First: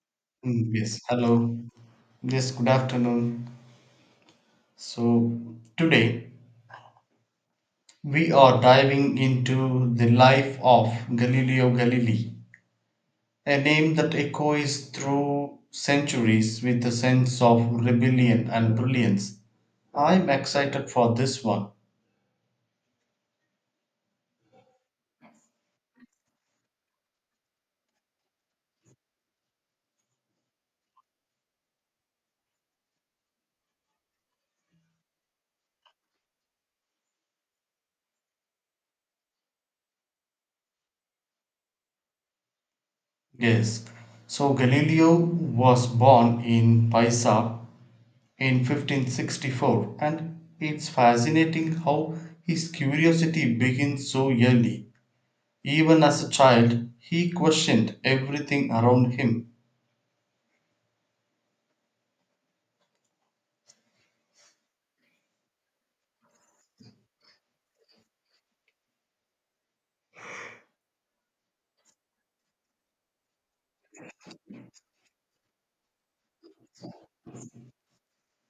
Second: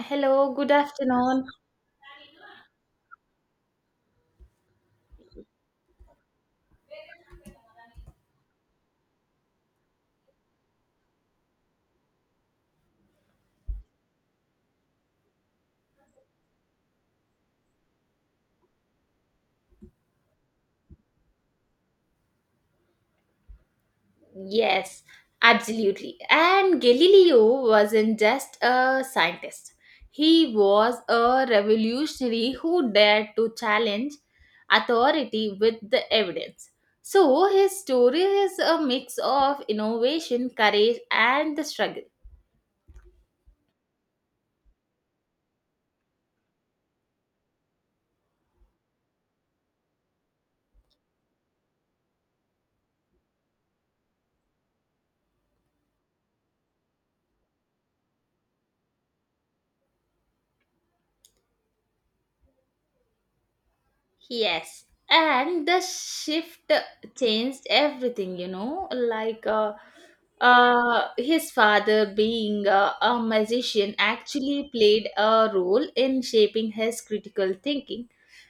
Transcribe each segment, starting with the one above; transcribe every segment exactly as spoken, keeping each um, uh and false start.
Hello, good Mm, yes, afternoon. hello. Yes, good afternoon. So, today we are diving into the life of Galileo Galilei, a name that echoes through centuries with a sense of rebellion and brilliance. I'm excited for this one. Yes, absolutely. And Galileo wasn't just a scientist, he was a revolutionary who dared to challenge authority with the evidence. So, his story is a mix of innovation, courage, and the struggle. Yes. So, Galileo was born in Pisa in fifteen sixty-four, and it's fascinating how his curiosity begins so early. Even as a child, he questioned everything around him. Yes, and the shift changed everything, you know, like uh, uh, his father being uh, a magician actually played a role in shaping his critical thinking.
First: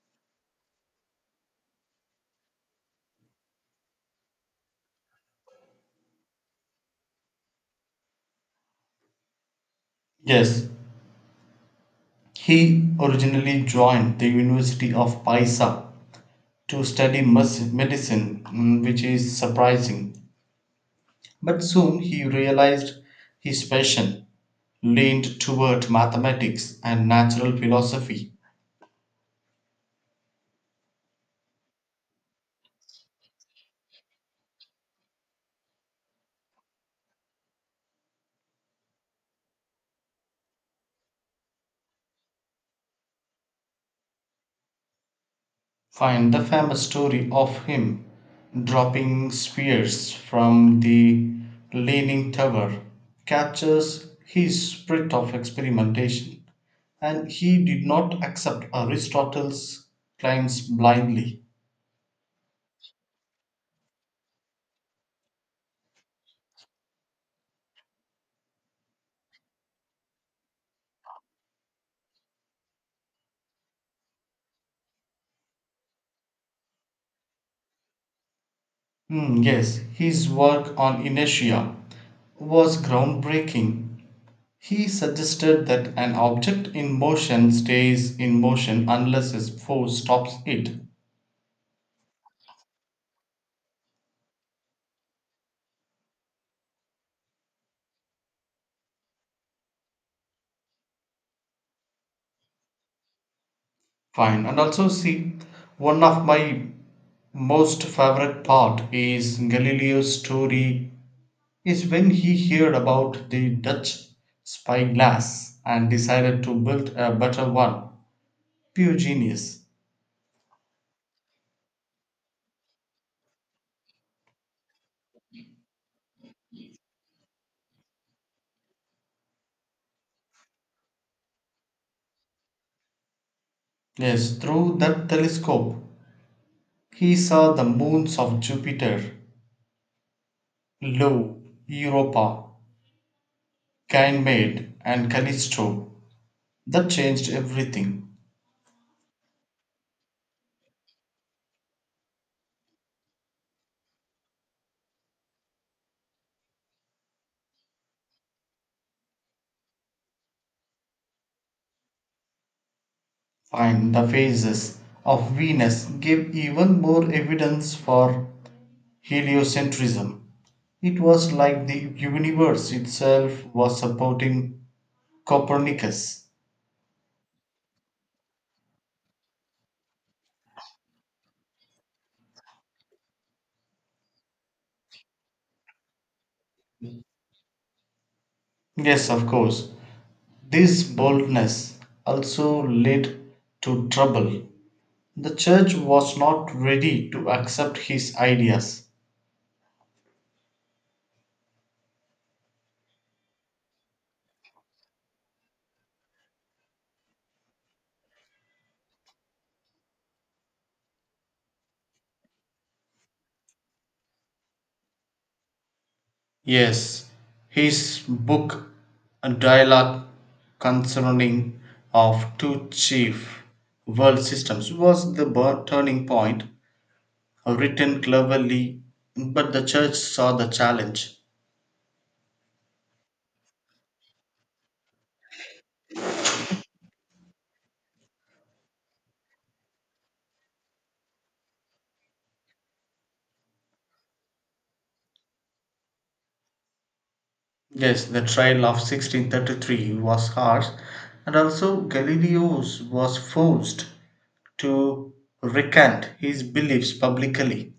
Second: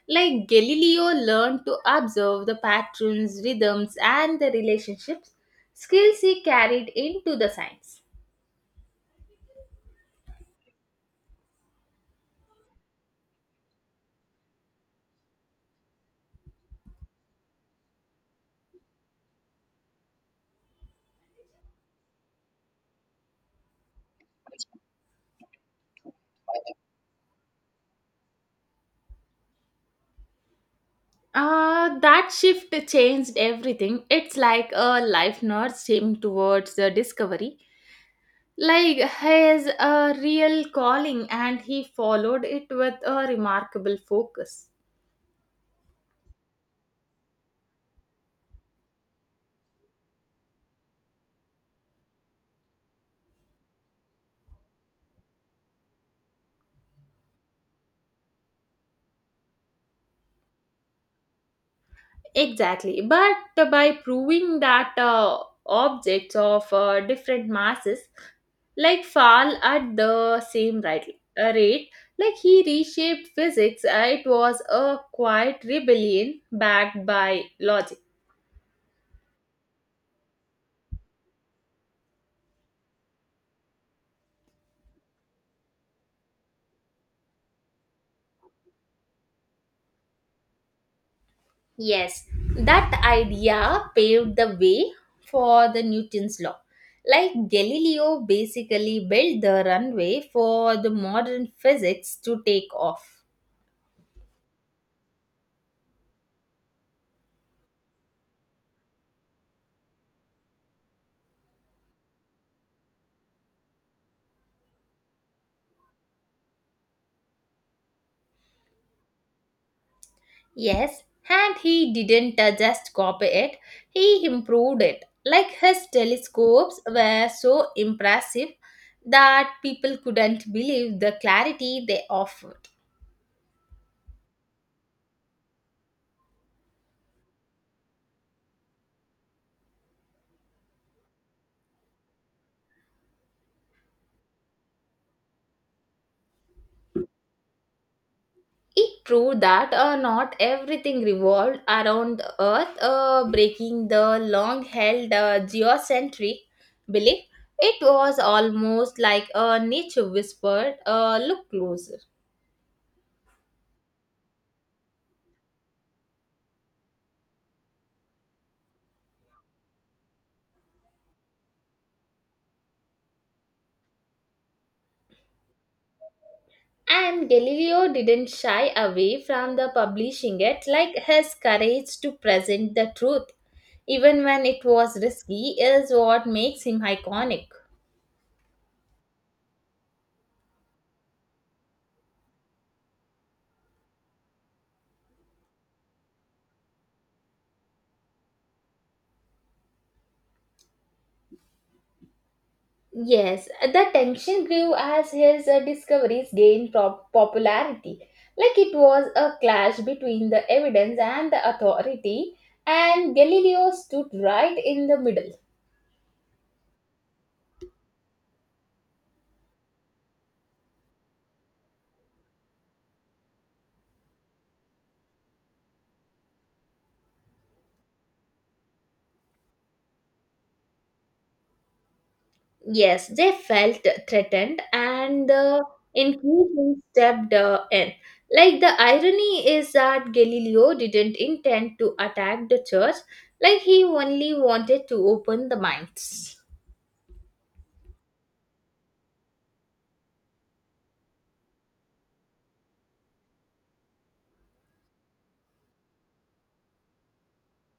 Like Galileo learned to observe the patterns, rhythms, and the relationships, skills he carried into the science. Yes, he originally joined the University of Pisa to study mes- medicine, mm, which is surprising. But soon he realized his passion leaned toward mathematics and natural philosophy. Uh, that shift changed everything. It's like a life nudged him towards the discovery. Like his a real calling, and he followed it with a remarkable focus. Find the famous story of him dropping spears from the Leaning Tower captures his spirit of experimentation, and he did not accept Aristotle's claims blindly. Exactly, but by proving that uh, objects of uh, different masses like fall at the same right, uh, rate, like he reshaped physics, uh, it was a quiet rebellion backed by logic. Mm, yes, his work on inertia was groundbreaking. He suggested that an object in motion stays in motion unless a force stops it. Yes, that idea paved the way for the Newton's law. Like Galileo basically built the runway for the modern physics to take off. Fine. And also, see, one of my most favorite part is Galileo's story is when he heard about the Dutch spyglass and decided to build a better one. Pure genius. Yes, and he didn't uh, just copy it, he improved it. Like his telescopes were so impressive that people couldn't believe the clarity they offered. Yes, through that telescope, he saw the moons of Jupiter: Lo, Europa, Ganymede, and Callisto. That changed everything. It proved that uh, not everything revolved around the Earth, uh, breaking the long held uh, geocentric belief. It was almost like a nature whispered, uh, look closer. And the phases of Venus give even more evidence for heliocentrism. It was like the universe itself was supporting Copernicus. And Galileo didn't shy away from the publishing it, like his courage to present the truth, even when it was risky, is what makes him iconic. Yes, of course, this boldness also led to trouble. The church was not ready to accept his ideas. Yes, the tension grew as his uh, discoveries gained prop- popularity. Like it was a clash between the evidence and the authority, and Galileo stood right in the middle. Yes, his book A Dialogue Concerning of Two Chief World Systems was the bur- turning point, written cleverly, but the church saw the challenge. Yes, they felt threatened, and the Inquisition stepped uh, in. Like the irony is that Galileo didn't intend to attack the church, like he only wanted to open the minds. Yes, the trial of sixteen thirty-three was harsh, and also Galileo was forced to recant his beliefs publicly.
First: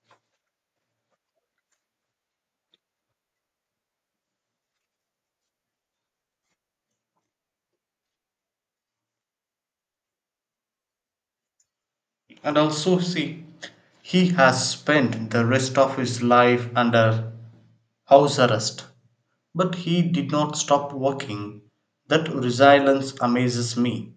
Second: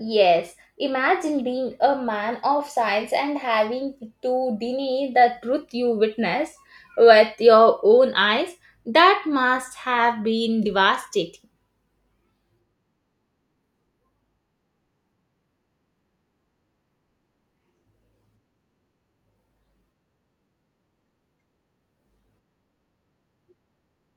Yes, imagine being a man of science and having to deny the truth you witness with your own eyes. That must have been devastating. And also, see, he has spent the rest of his life under house arrest. But he did not stop working. That resilience amazes me.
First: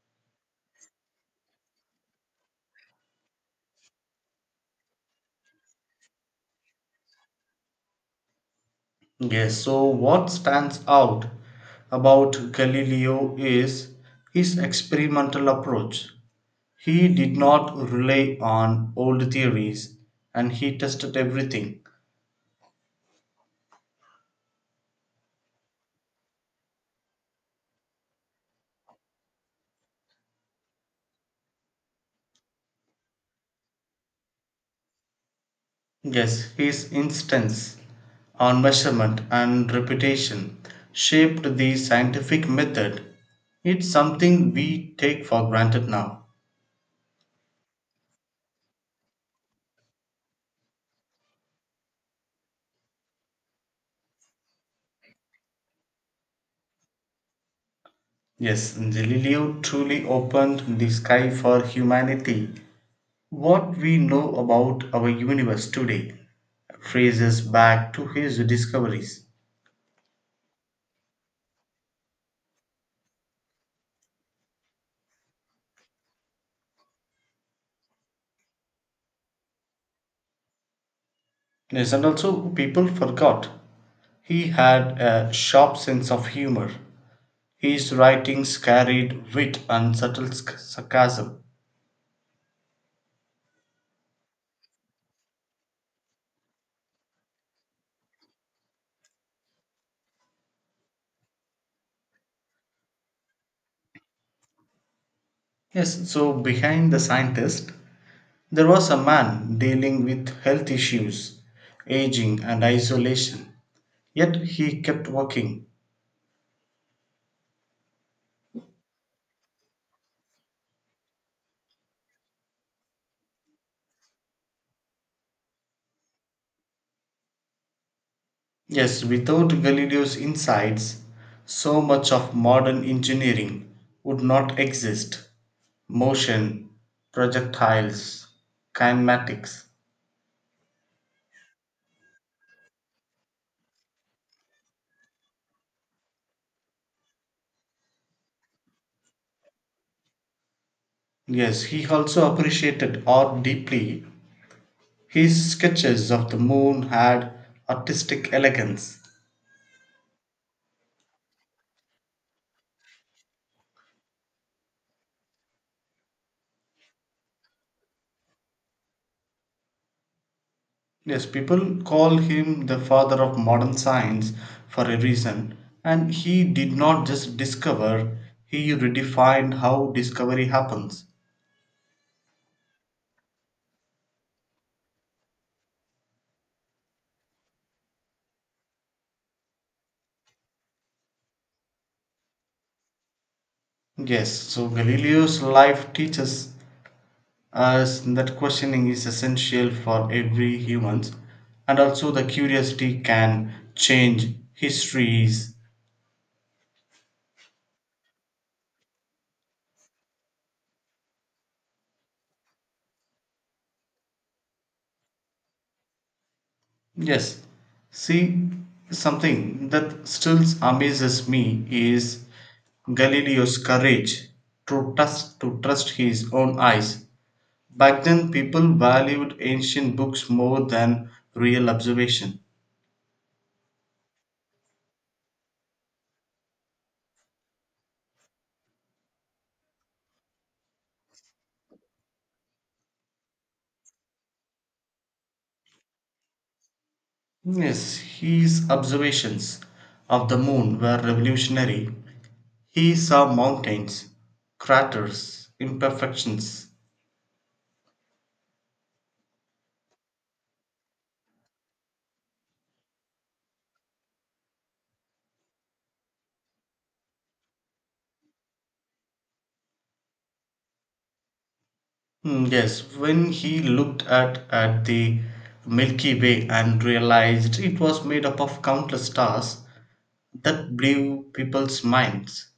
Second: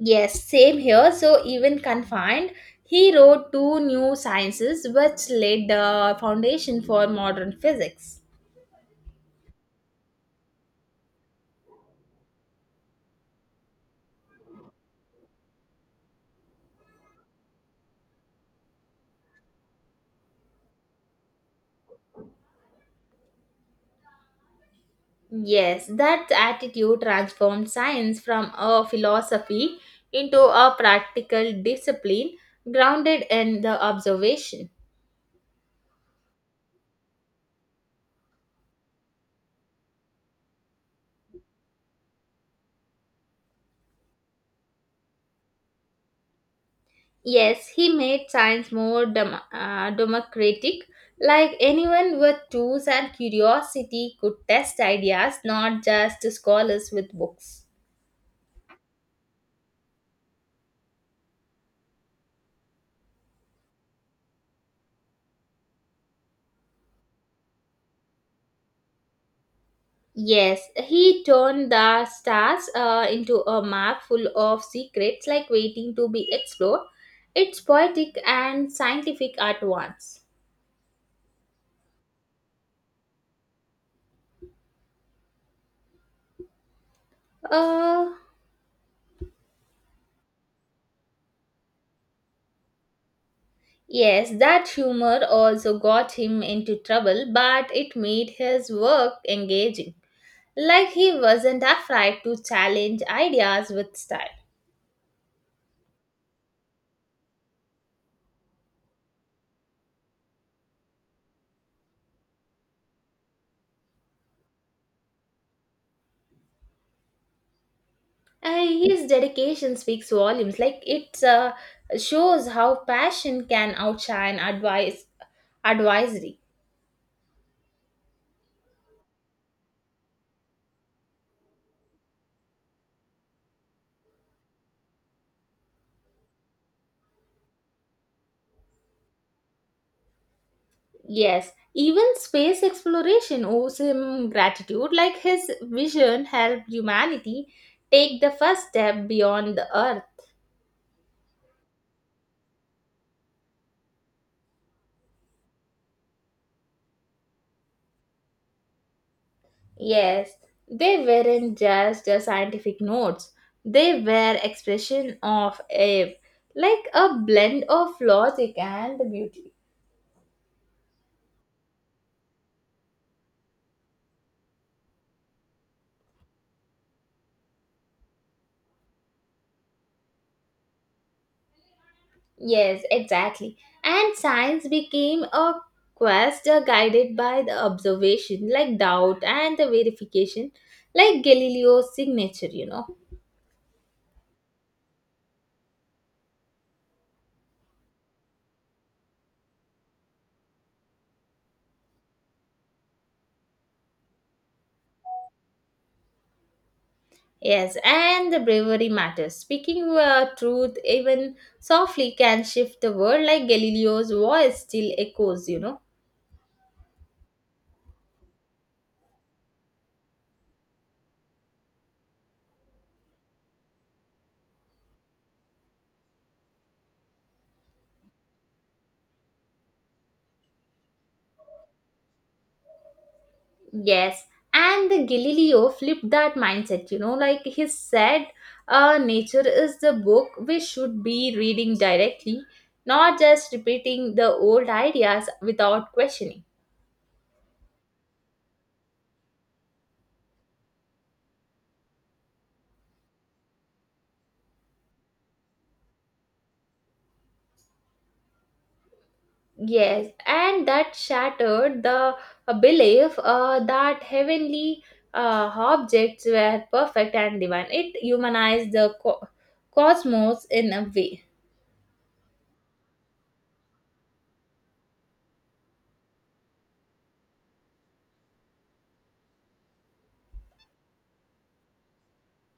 Yes, same here. So, even confined, he wrote two new sciences which laid the foundation for modern physics. Yes, so what stands out about Galileo is his experimental approach. He did not rely on old theories and he tested everything. Yes, that attitude transformed science from a philosophy into a practical discipline grounded in the observation. Yes, his instance on measurement and reputation shaped the scientific method. It's something we take for granted now. Yes, he made science more dem- uh, democratic, like anyone with tools and curiosity could test ideas, not just scholars with books. Yes, Galileo truly opened the sky for humanity. What we know about our universe today traces back to his discoveries. Yes, he turned the stars uh, into a map full of secrets like waiting to be explored. It's poetic and scientific at once. Yes, and also people forgot he had a sharp sense of humor. His Uh, writings carried wit and subtle sc- sarcasm. yes, that humor also got him into trouble, but it made his work engaging. Like he wasn't afraid to challenge ideas with style. Yes, so behind the scientist, there was a man dealing with health issues, aging, and isolation. Yet he kept working. And his dedication speaks volumes. Like it uh, shows how passion can outshine advice advisory. Yes, without Galileo's insights, so much of modern engineering would not exist. Motion, projectiles, kinematics. Yes, even space exploration owes him gratitude. Like his vision helped humanity take the first step beyond the Earth. Yes, he also appreciated art deeply. His sketches of the moon had artistic elegance. Yes, they weren't just uh, scientific notes. They were expression of a, like, a blend of logic and beauty. Yes, people call him the father of modern science for a reason. And he did not just discover, he redefined how discovery happens. Yes, exactly. And science became a quest uh, guided by the observation, like doubt and the verification, like Galileo's signature, you know. Yes, so Galileo's life teaches us that questioning is essential for every humans and also the curiosity can change histories. Yes, and the bravery matters. Speaking uh, truth even softly can shift the world, like Galileo's voice still echoes, you know. Yes. See, something that still amazes me is Galileo's courage to trust to trust his own eyes. Back then people valued ancient books more than real observation. Yes, and the Galileo flipped that mindset, you know, like he said, uh, nature is the book we should be reading directly, not just repeating the old ideas without questioning. Yes, his observations of the moon were revolutionary. He saw mountains, craters, imperfections. Yes, and that shattered the uh, belief uh, that heavenly uh, objects were perfect and divine. It humanized the co- cosmos in a way. Hmm, yes, when he looked at, at the Milky Way and realized it was made up of countless stars, that blew people's minds.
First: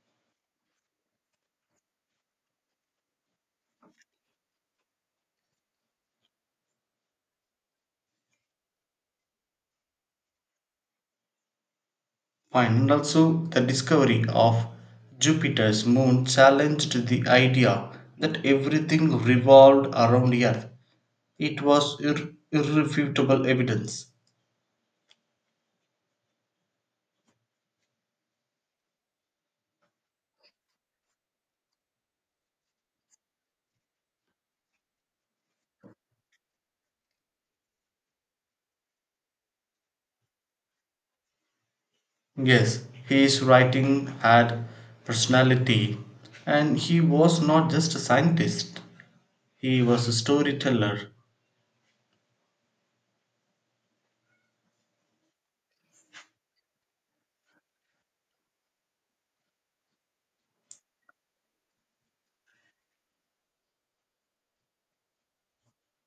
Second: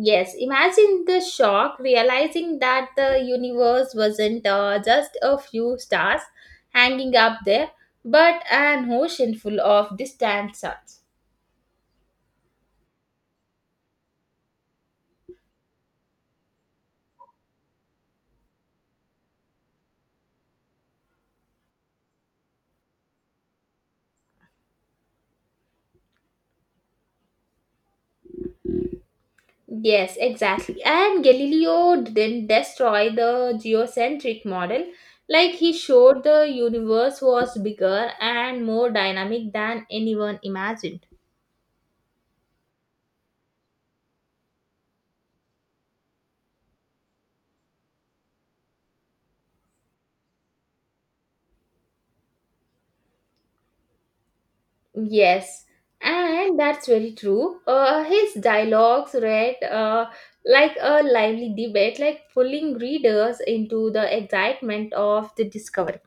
Yes, imagine the shock realizing that the universe wasn't uh, just a few stars hanging up there, but an ocean full of distant suns. And also, the discovery of Jupiter's moon challenged the idea that everything revolved around the Earth. It was ir- irrefutable evidence. Yes, exactly. And Galileo didn't destroy the geocentric model. Like he showed the universe was bigger and more dynamic than anyone imagined. Yes, his writing had personality, and he was not just a scientist, he was a storyteller. Yes, and that's very true. Uh, his dialogues read uh, like a lively debate, like pulling readers into the excitement of the discovery.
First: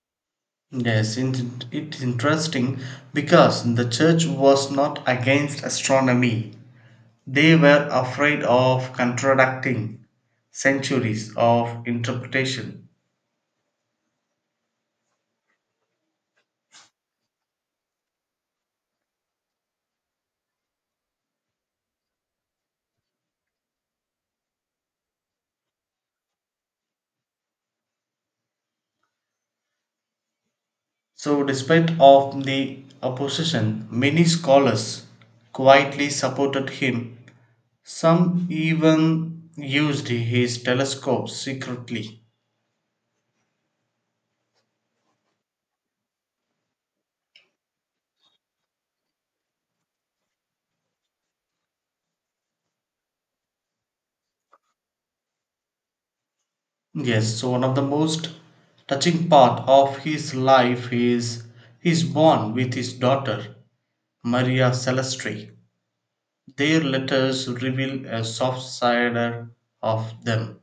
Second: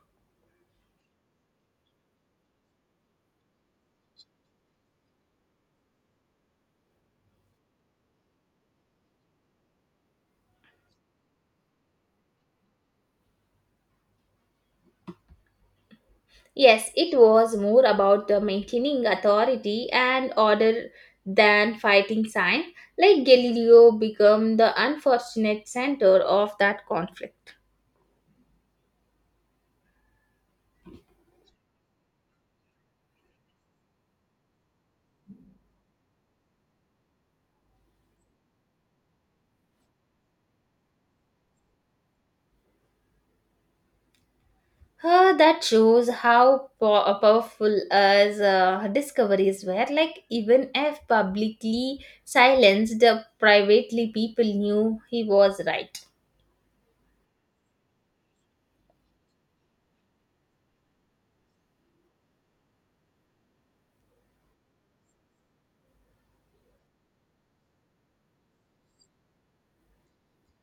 Yes, in- it's interesting because the church was not against astronomy, they were afraid of contradicting centuries of interpretation. Yes, it was more about the maintaining authority and order than fighting science. Like Galileo became the unfortunate center of that conflict. So, despite of the opposition, many scholars quietly supported him. Some even used his telescope secretly. Uh, that shows how po- uh, powerful as uh, discoveries were. Like even if publicly silenced, uh, privately people knew he was right. Yes, so one of the most touching part of his life is his bond with his daughter, Maria Celestri. Their letters reveal a soft side of them.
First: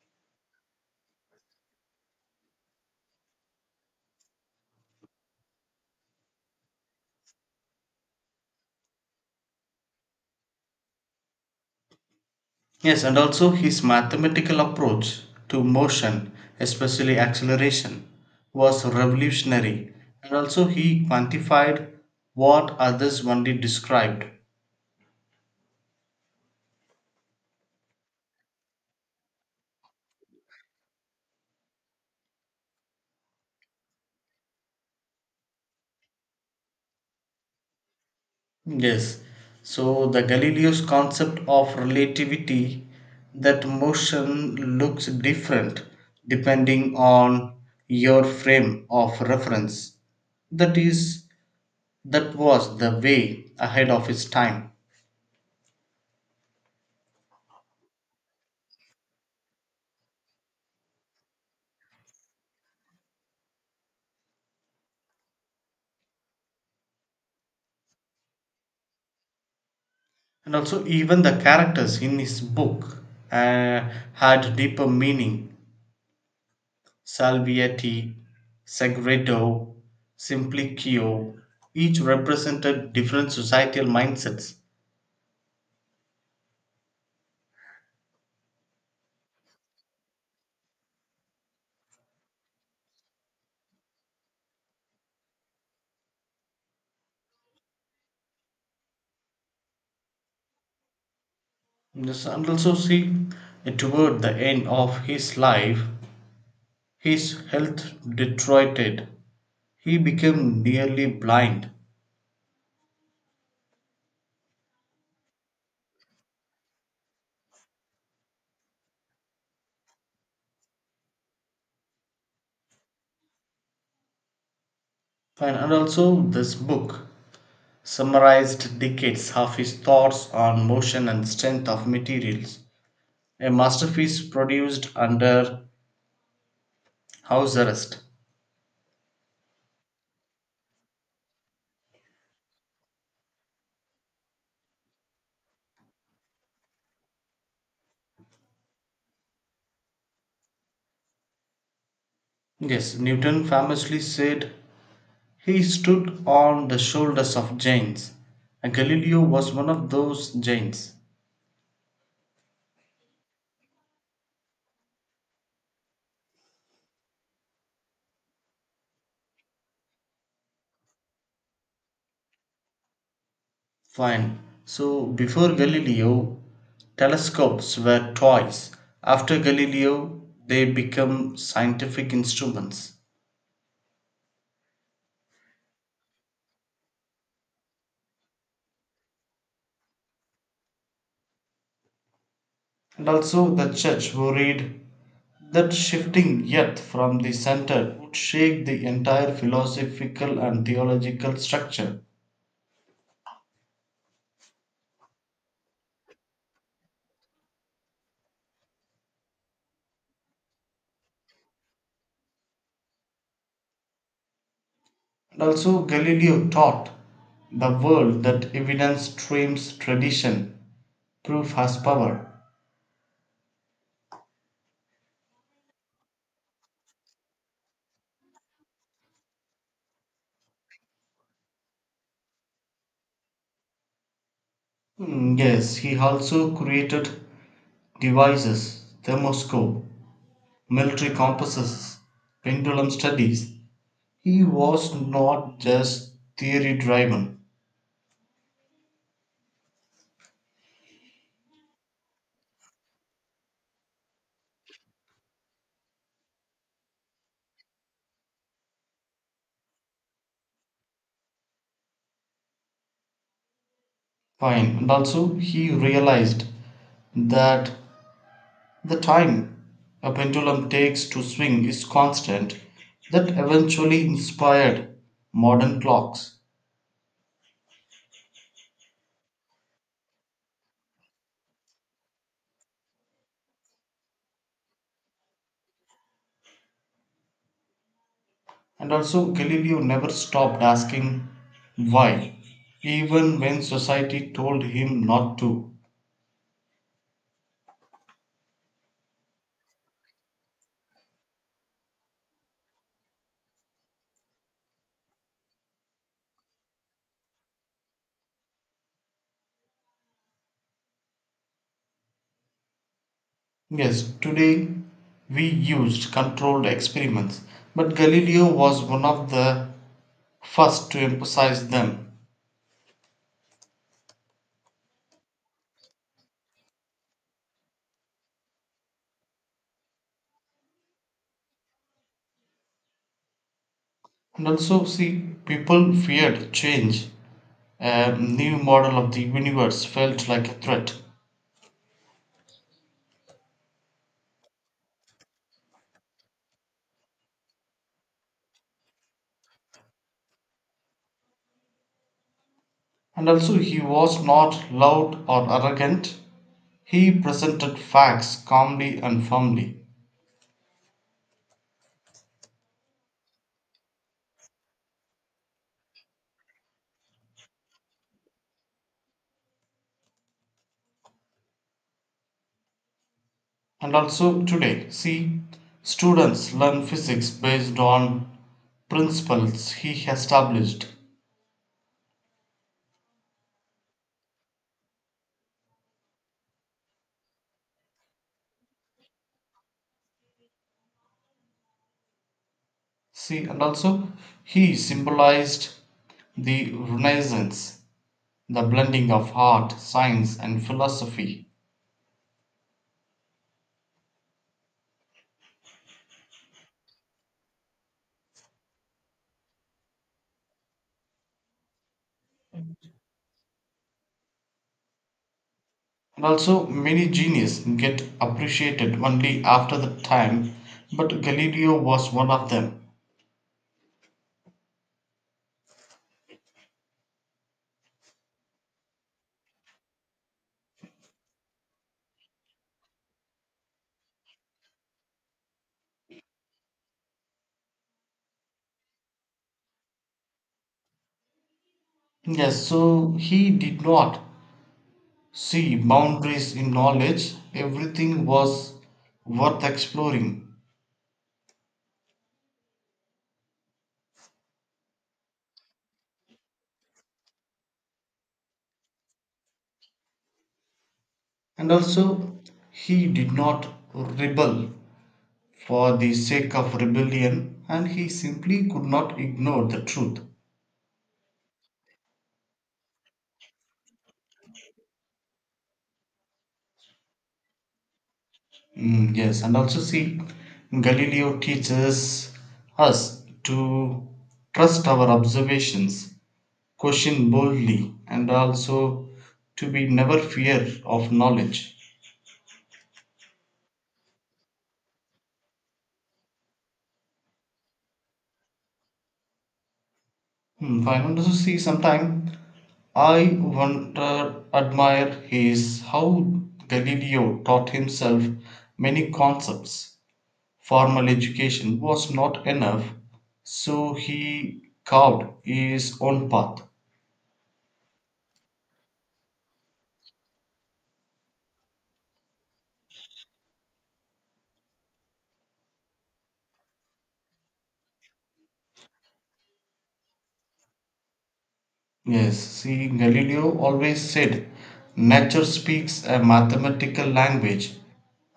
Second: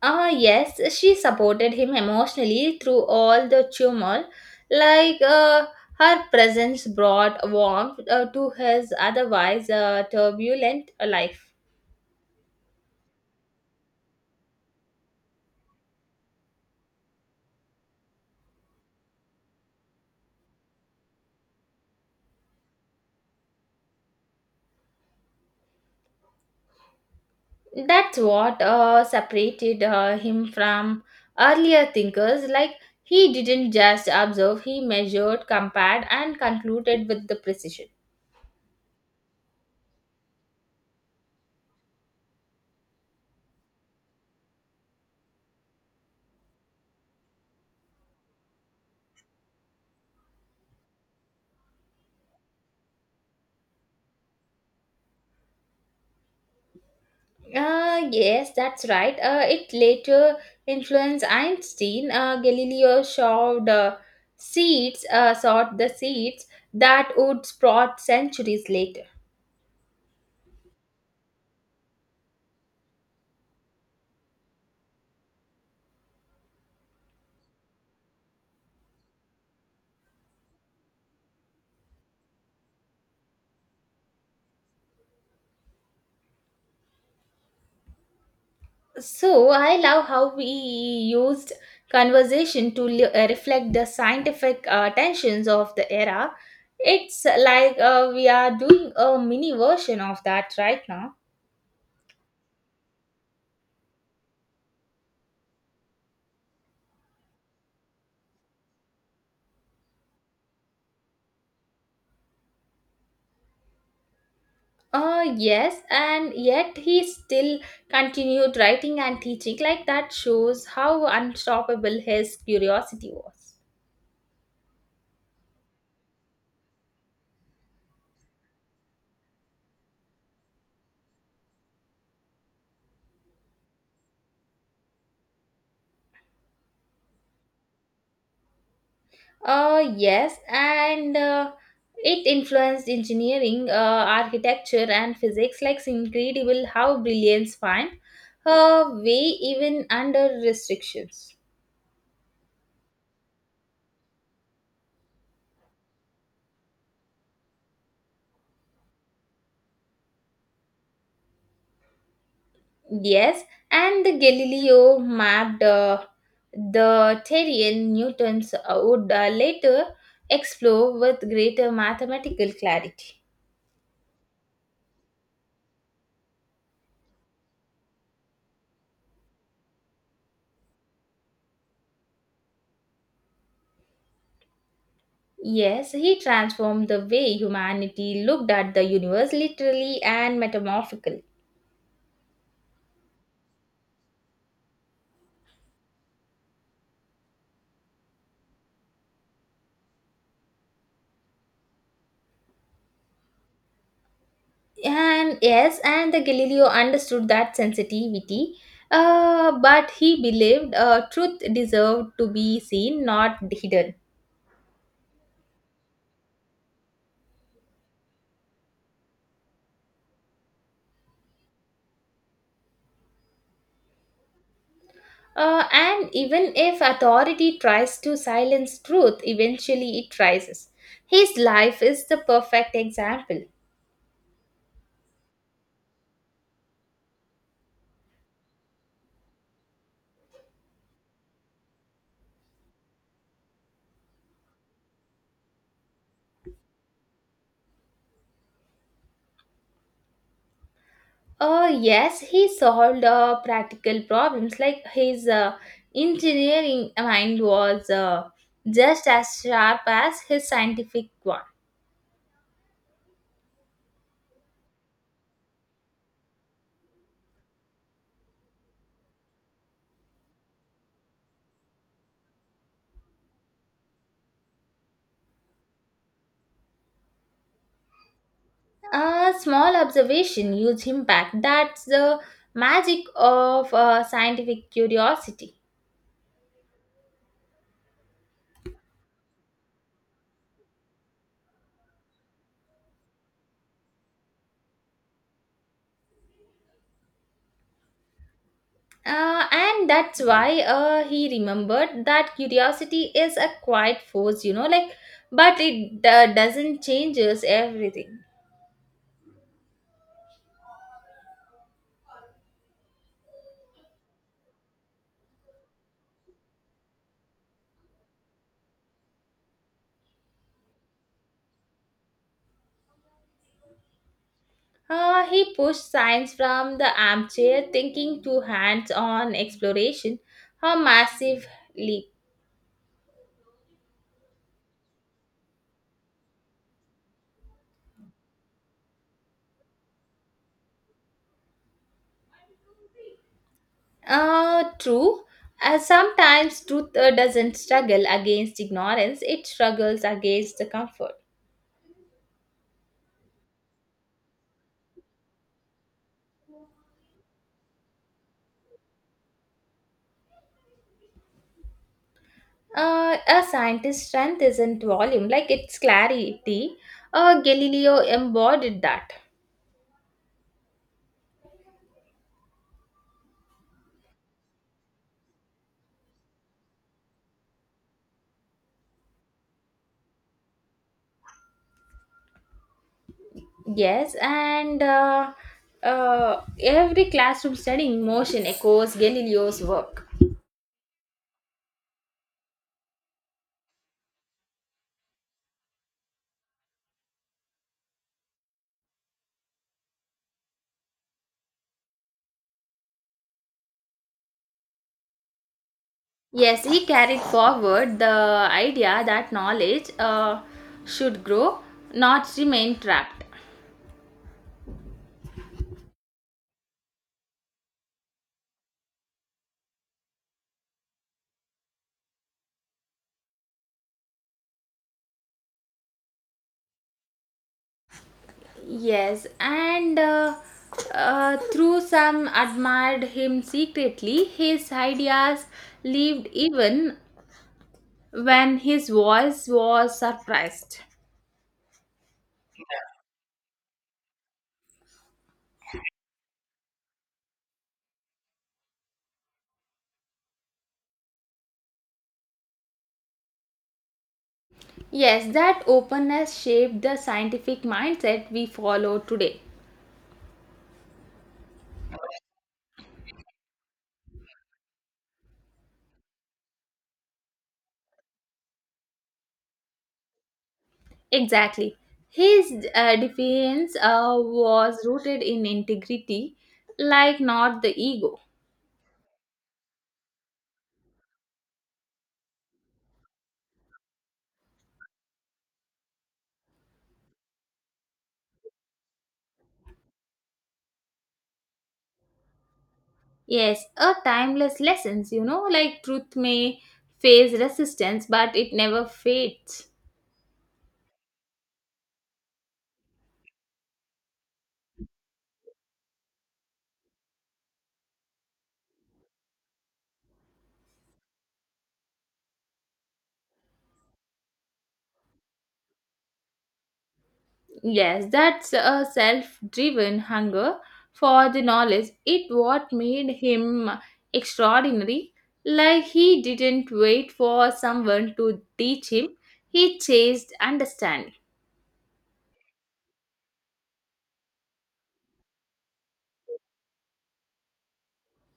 Ah, yes, she supported him emotionally through all the turmoil. Like uh, her presence brought warmth uh, to his otherwise uh, turbulent uh, life. Yes, and also his mathematical approach to motion, especially acceleration, was revolutionary. And also he quantified what others only described. That's what uh, separated uh, him from earlier thinkers. Like, he didn't just observe, he measured, compared, and concluded with the precision. Yes, so the Galileo's concept of relativity that motion looks different depending on your frame of reference. That is, that was the way ahead of its time. Uh, yes, that's right. Uh, it later influenced Einstein. Uh, Galileo showed uh, seeds, uh, sought the seeds that would sprout centuries later. And also, even the characters in his book uh, had deeper meaning. Salviati, Segredo, Simplicio each represented different societal mindsets. So I love how we used conversation to le- uh, reflect the scientific uh, tensions of the era. It's like uh, we are doing a mini version of that right now. Yes, and also see uh, toward the end of his life, his health deteriorated. He became nearly blind. Uh, yes, and yet he still continued writing and teaching. Like that shows how unstoppable his curiosity was. And, and also, this book summarized decades of his thoughts on motion and strength of materials, a masterpiece produced under house arrest. Uh, yes, and uh, it influenced engineering, uh, architecture, and physics. Like, it's incredible how brilliance find her way even under restrictions. Yes, Newton famously said he stood on the shoulders of giants. And Galileo was one of those giants. Yes, and the Galileo mapped uh, the terrain Newton's would uh, later explore with greater mathematical clarity. Fine. So before Galileo, telescopes were toys. After Galileo, they become scientific instruments. Yes, he transformed the way humanity looked at the universe, literally and metamorphical. And also, the church worried that shifting yet from the center would shake the entire philosophical and theological structure. And yes, and the Galileo understood that sensitivity, uh, but he believed uh, truth deserved to be seen, not hidden. And also, Galileo taught the world that evidence trumps tradition, proof has power. Uh, and even if authority tries to silence truth, eventually it rises. His life is the perfect example. Mm, yes, he also created devices, thermoscope, military compasses, pendulum studies. He was not just theory driven. Uh, yes, he solved uh, practical problems like his uh, engineering mind was uh, just as sharp as his scientific one. Fine. And also, he realized that the time a pendulum takes to swing is constant, that eventually inspired modern clocks. A small observation, huge impact. That's the magic of uh, scientific curiosity. And also, Galileo never stopped asking why, even when society told him not to. Uh, and that's why uh, he remembered that curiosity is a quiet force, you know, like, but it uh, doesn't changes everything. Yes, today we used controlled experiments, but Galileo was one of the first to emphasize them. Uh, he pushed science from the armchair thinking to hands on exploration, a massive leap. And also, see, people feared change. A new model of the universe felt like a threat. Uh, true. Uh, sometimes truth uh, doesn't struggle against ignorance, it struggles against the comfort. And also, he was not loud or arrogant. He presented facts calmly and firmly. Uh, a scientist's strength isn't volume, like it's clarity. Uh, Galileo embodied that. And also, today, see, students learn physics based on principles he established. Yes, and uh, uh, every classroom studying motion echoes Galileo's work. See, and also he symbolized the Renaissance, the blending of art, science, and philosophy. Yes, he carried forward the idea that knowledge uh, should grow, not remain trapped. And also, many genius get appreciated only after the time, but Galileo was one of them. Yes, and uh, uh, through some admired him secretly, his ideas lived even when his voice was suppressed. Yes, so he did not see boundaries in knowledge, everything was worth exploring. Yes, that openness shaped the scientific mindset we follow today. And also, he did not rebel for the sake of rebellion and he simply could not ignore the truth. Exactly. His uh, defense uh, was rooted in integrity, like not the ego. Mm, yes, and also see, Galileo teaches us to trust our observations, question boldly, and also to be never fear of knowledge. Yes, a timeless lessons, you know, like truth may face resistance, but it never fades. Hmm, I. And also see, sometime I wonder, admire his how Galileo taught himself many concepts. Formal education was not enough, so he carved his own path. Yes, that's a self-driven hunger for the knowledge. It what made him extraordinary. Like he didn't wait for someone to teach him. He chased understanding. Yes, see, Galileo always said nature speaks a mathematical language.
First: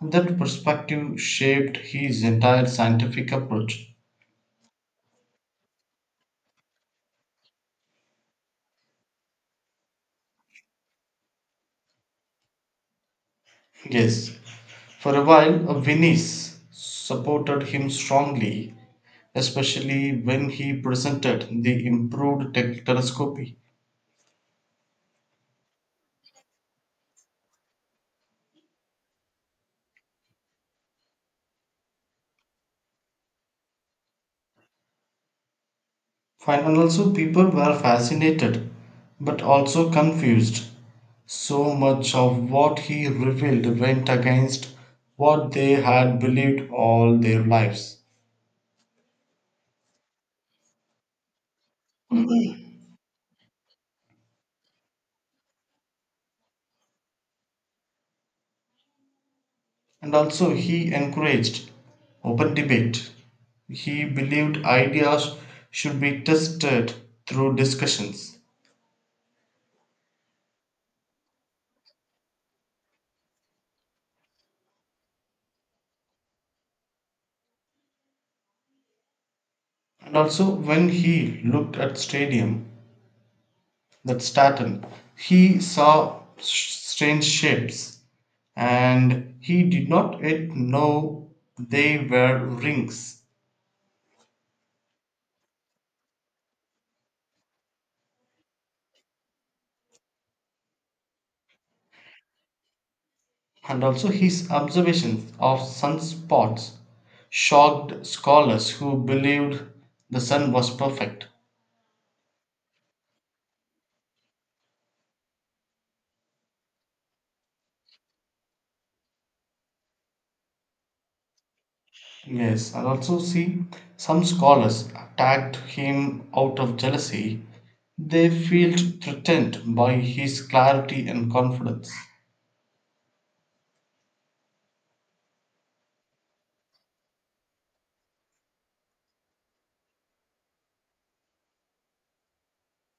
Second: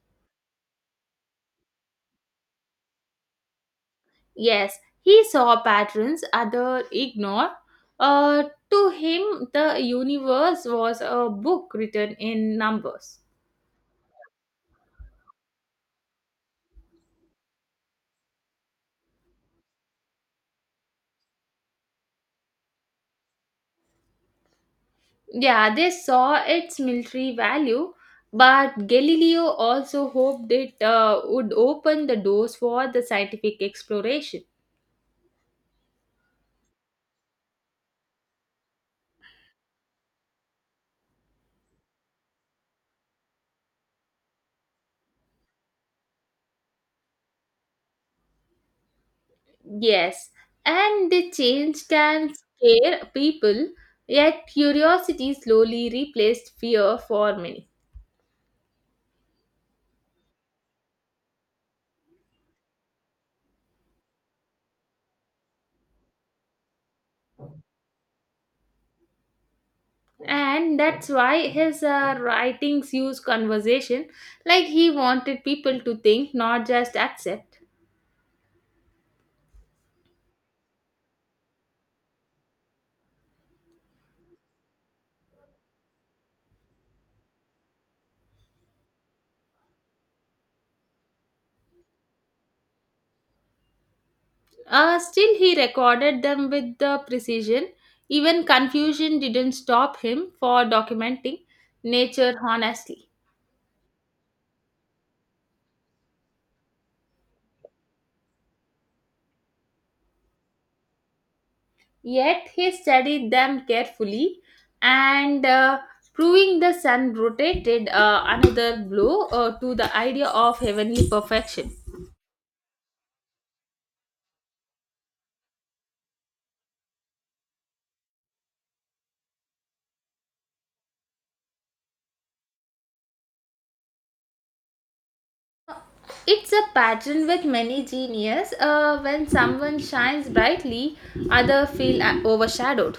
That perspective shaped his entire scientific approach. Yes, he saw patterns other ignore. Uh, to him, the universe was a book written in numbers. Yes, for a while, uh, Venice supported him strongly, especially when he presented the improved te- telescope. Yeah, they saw its military value, but Galileo also hoped it uh, would open the doors for the scientific exploration. Fine, and also people were fascinated but also confused. So much of what he revealed went against what they had believed all their lives. Yes, and the change can scare people, yet curiosity slowly replaced fear for many. And also, he encouraged open debate. He believed ideas should be tested through discussions. And that's why his uh, writings use conversation like he wanted people to think, not just accept. And also, when he looked at stadium, that Staten, he saw s- strange shapes and he did not yet know they were rings. Uh, still, he recorded them with the precision. Even confusion didn't stop him for documenting nature honestly. And also his observations of sunspots shocked scholars who believed the sun was perfect. Yet, he studied them carefully and uh, proving the sun rotated uh, another blow uh, to the idea of heavenly perfection. Yes, and also see some scholars attacked him out of jealousy. They felt threatened by his clarity and confidence. It's a pattern with many genius. Uh, when someone shines brightly, others feel uh, overshadowed.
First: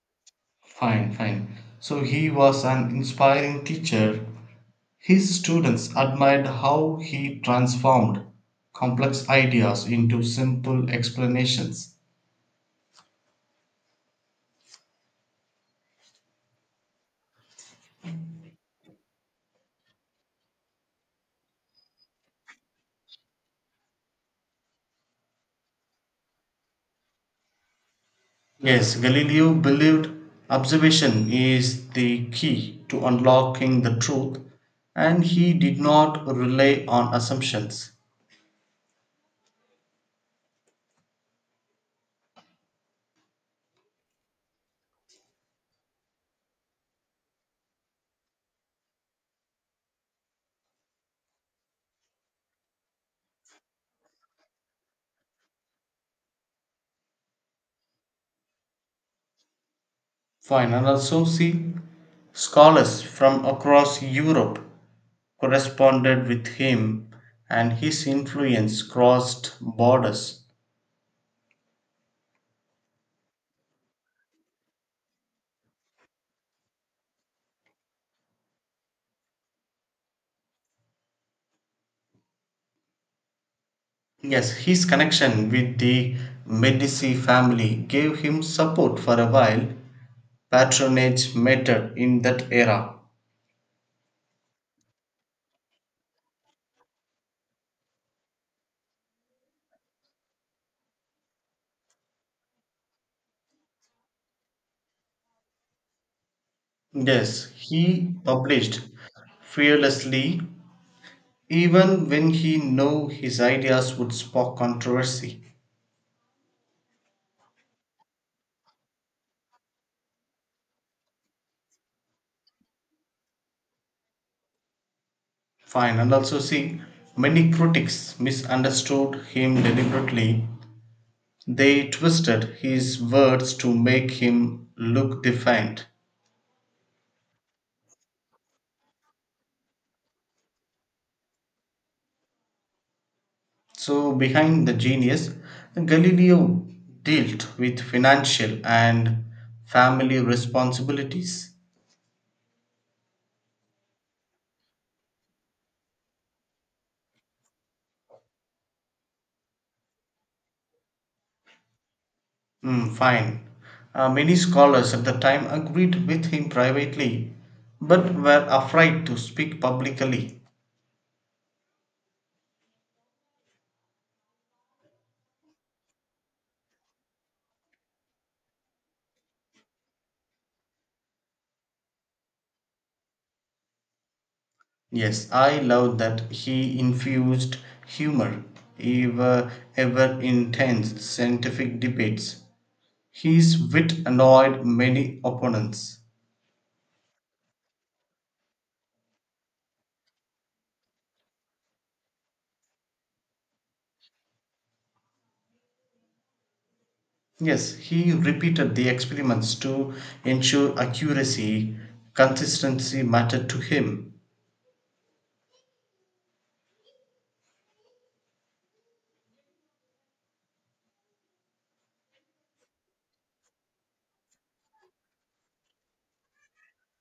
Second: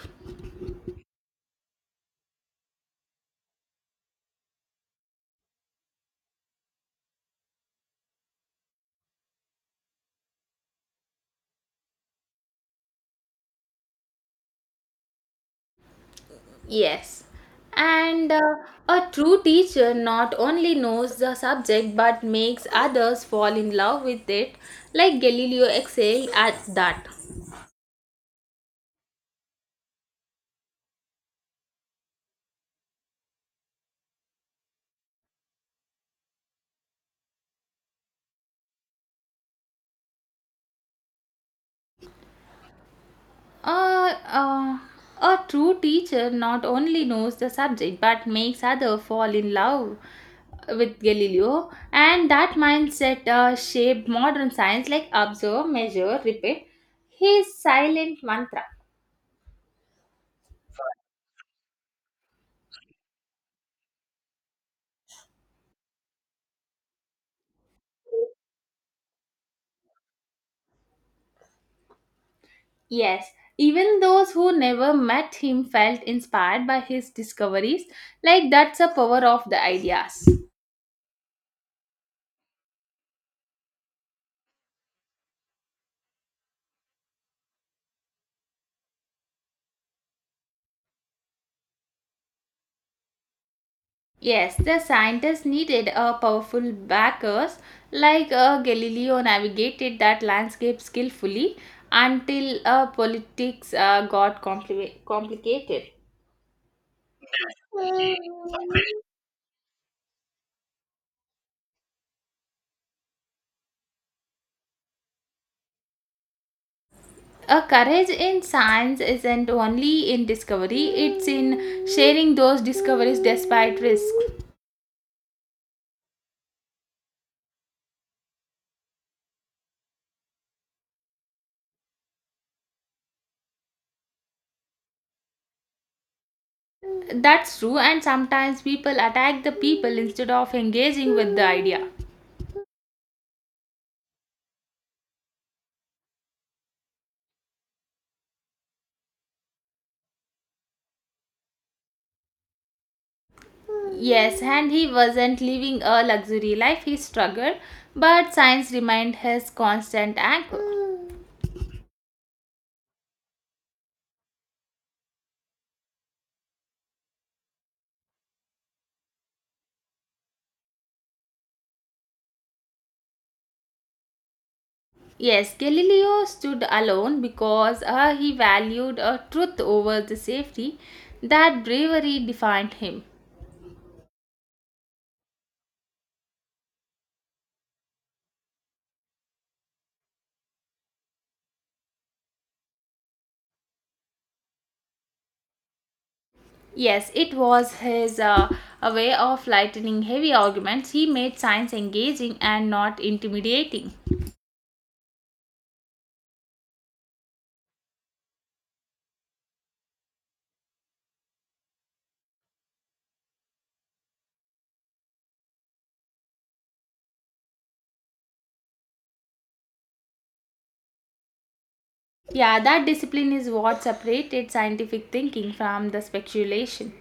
Fine fine so he was an inspiring teacher. His students admired how he transformed complex ideas into simple explanations. Yes. And uh, a true teacher not only knows the subject but makes others fall in love with it, like Galileo excelled at that. Yes, Galileo believed observation is the key to unlocking the truth, and he did not rely on assumptions. Uh, uh, a true teacher not only knows the subject but makes others fall in love with Galileo, and that mindset uh, shaped modern science like observe, measure, repeat. His silent mantra. Fine, and also see scholars from across Europe corresponded with him, and his influence crossed borders. Yes, even those who never met him felt inspired by his discoveries, like that's the power of the ideas. Yes, his connection with the Medici family gave him support for a while. Patronage mattered in that era. Yes, the scientists needed a powerful backers like uh, Galileo navigated that landscape skillfully until uh, politics uh, got compli- complicated. Yes, he published fearlessly, even when he knew his ideas would spark controversy. A courage in science isn't only in discovery, it's in sharing those discoveries despite risk. Fine, and also see, many critics misunderstood him deliberately. They twisted his words to make him look defiant. That's true, and sometimes people attack the people instead of engaging with the idea. So, behind the genius, Galileo dealt with financial and family responsibilities. Yes, and he wasn't living a luxury life, he struggled, but science remained his constant anchor. Mm, fine. Uh, many scholars at the time agreed with him privately, but were afraid to speak publicly. Yes, Galileo stood alone because uh, he valued uh, truth over the safety. That bravery defined him. Yes, I love that he infused humor ever ever intense scientific debates. His wit annoyed many opponents. Yes, it was his uh, a way of lightening heavy arguments. He made science engaging and not intimidating. Yes, he repeated the experiments to ensure accuracy. Consistency mattered to him. Yeah, that discipline is what separated scientific thinking from the speculation.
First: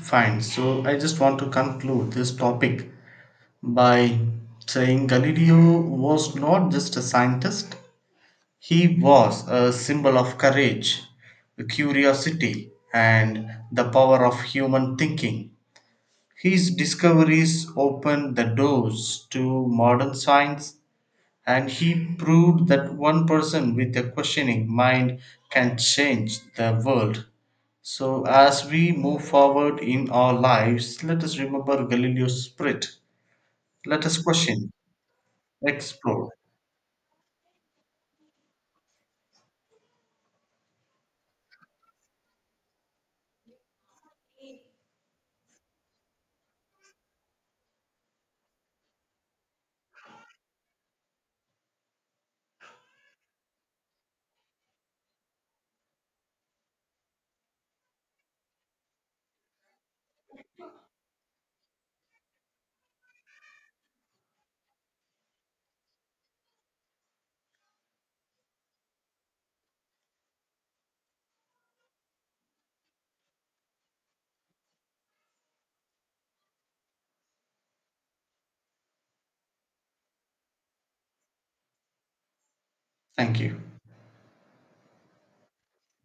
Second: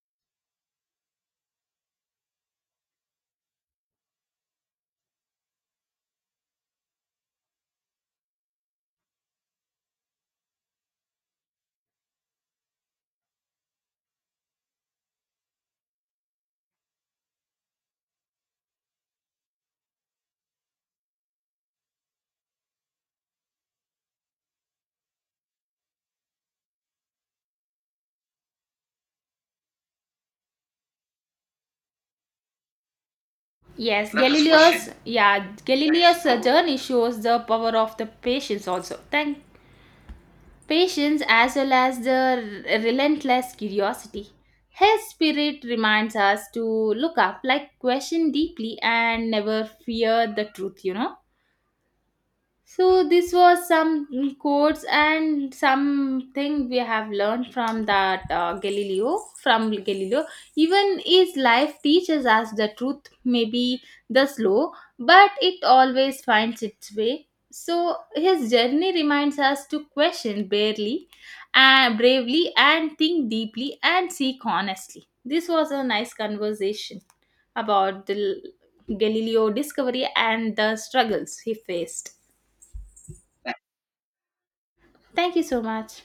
Fine, so I just want to conclude this topic by saying Galileo was not just a scientist, he was a symbol of courage, curiosity, and the power of human thinking. His discoveries opened the doors to modern science. And he proved that one person with a questioning mind can change the world. So, as we move forward in our lives, let us remember Galileo's spirit. Let Yes, Now, us question. question, Galileo's yeah, Galileo's explore. uh, journey shows the power of the patience also. Thank patience as well as the r- relentless curiosity. His spirit reminds us to look up, like question deeply and never fear the truth, you know. So this was some quotes and something we have learned from that uh, Galileo. From Galileo, even his life teaches us the truth, may be the slow, but it always finds its way. So his journey reminds us to question barely, and bravely, and think deeply and seek honestly. This was a nice conversation about the Galileo discovery and the struggles he faced. Thank you. Thank you so much.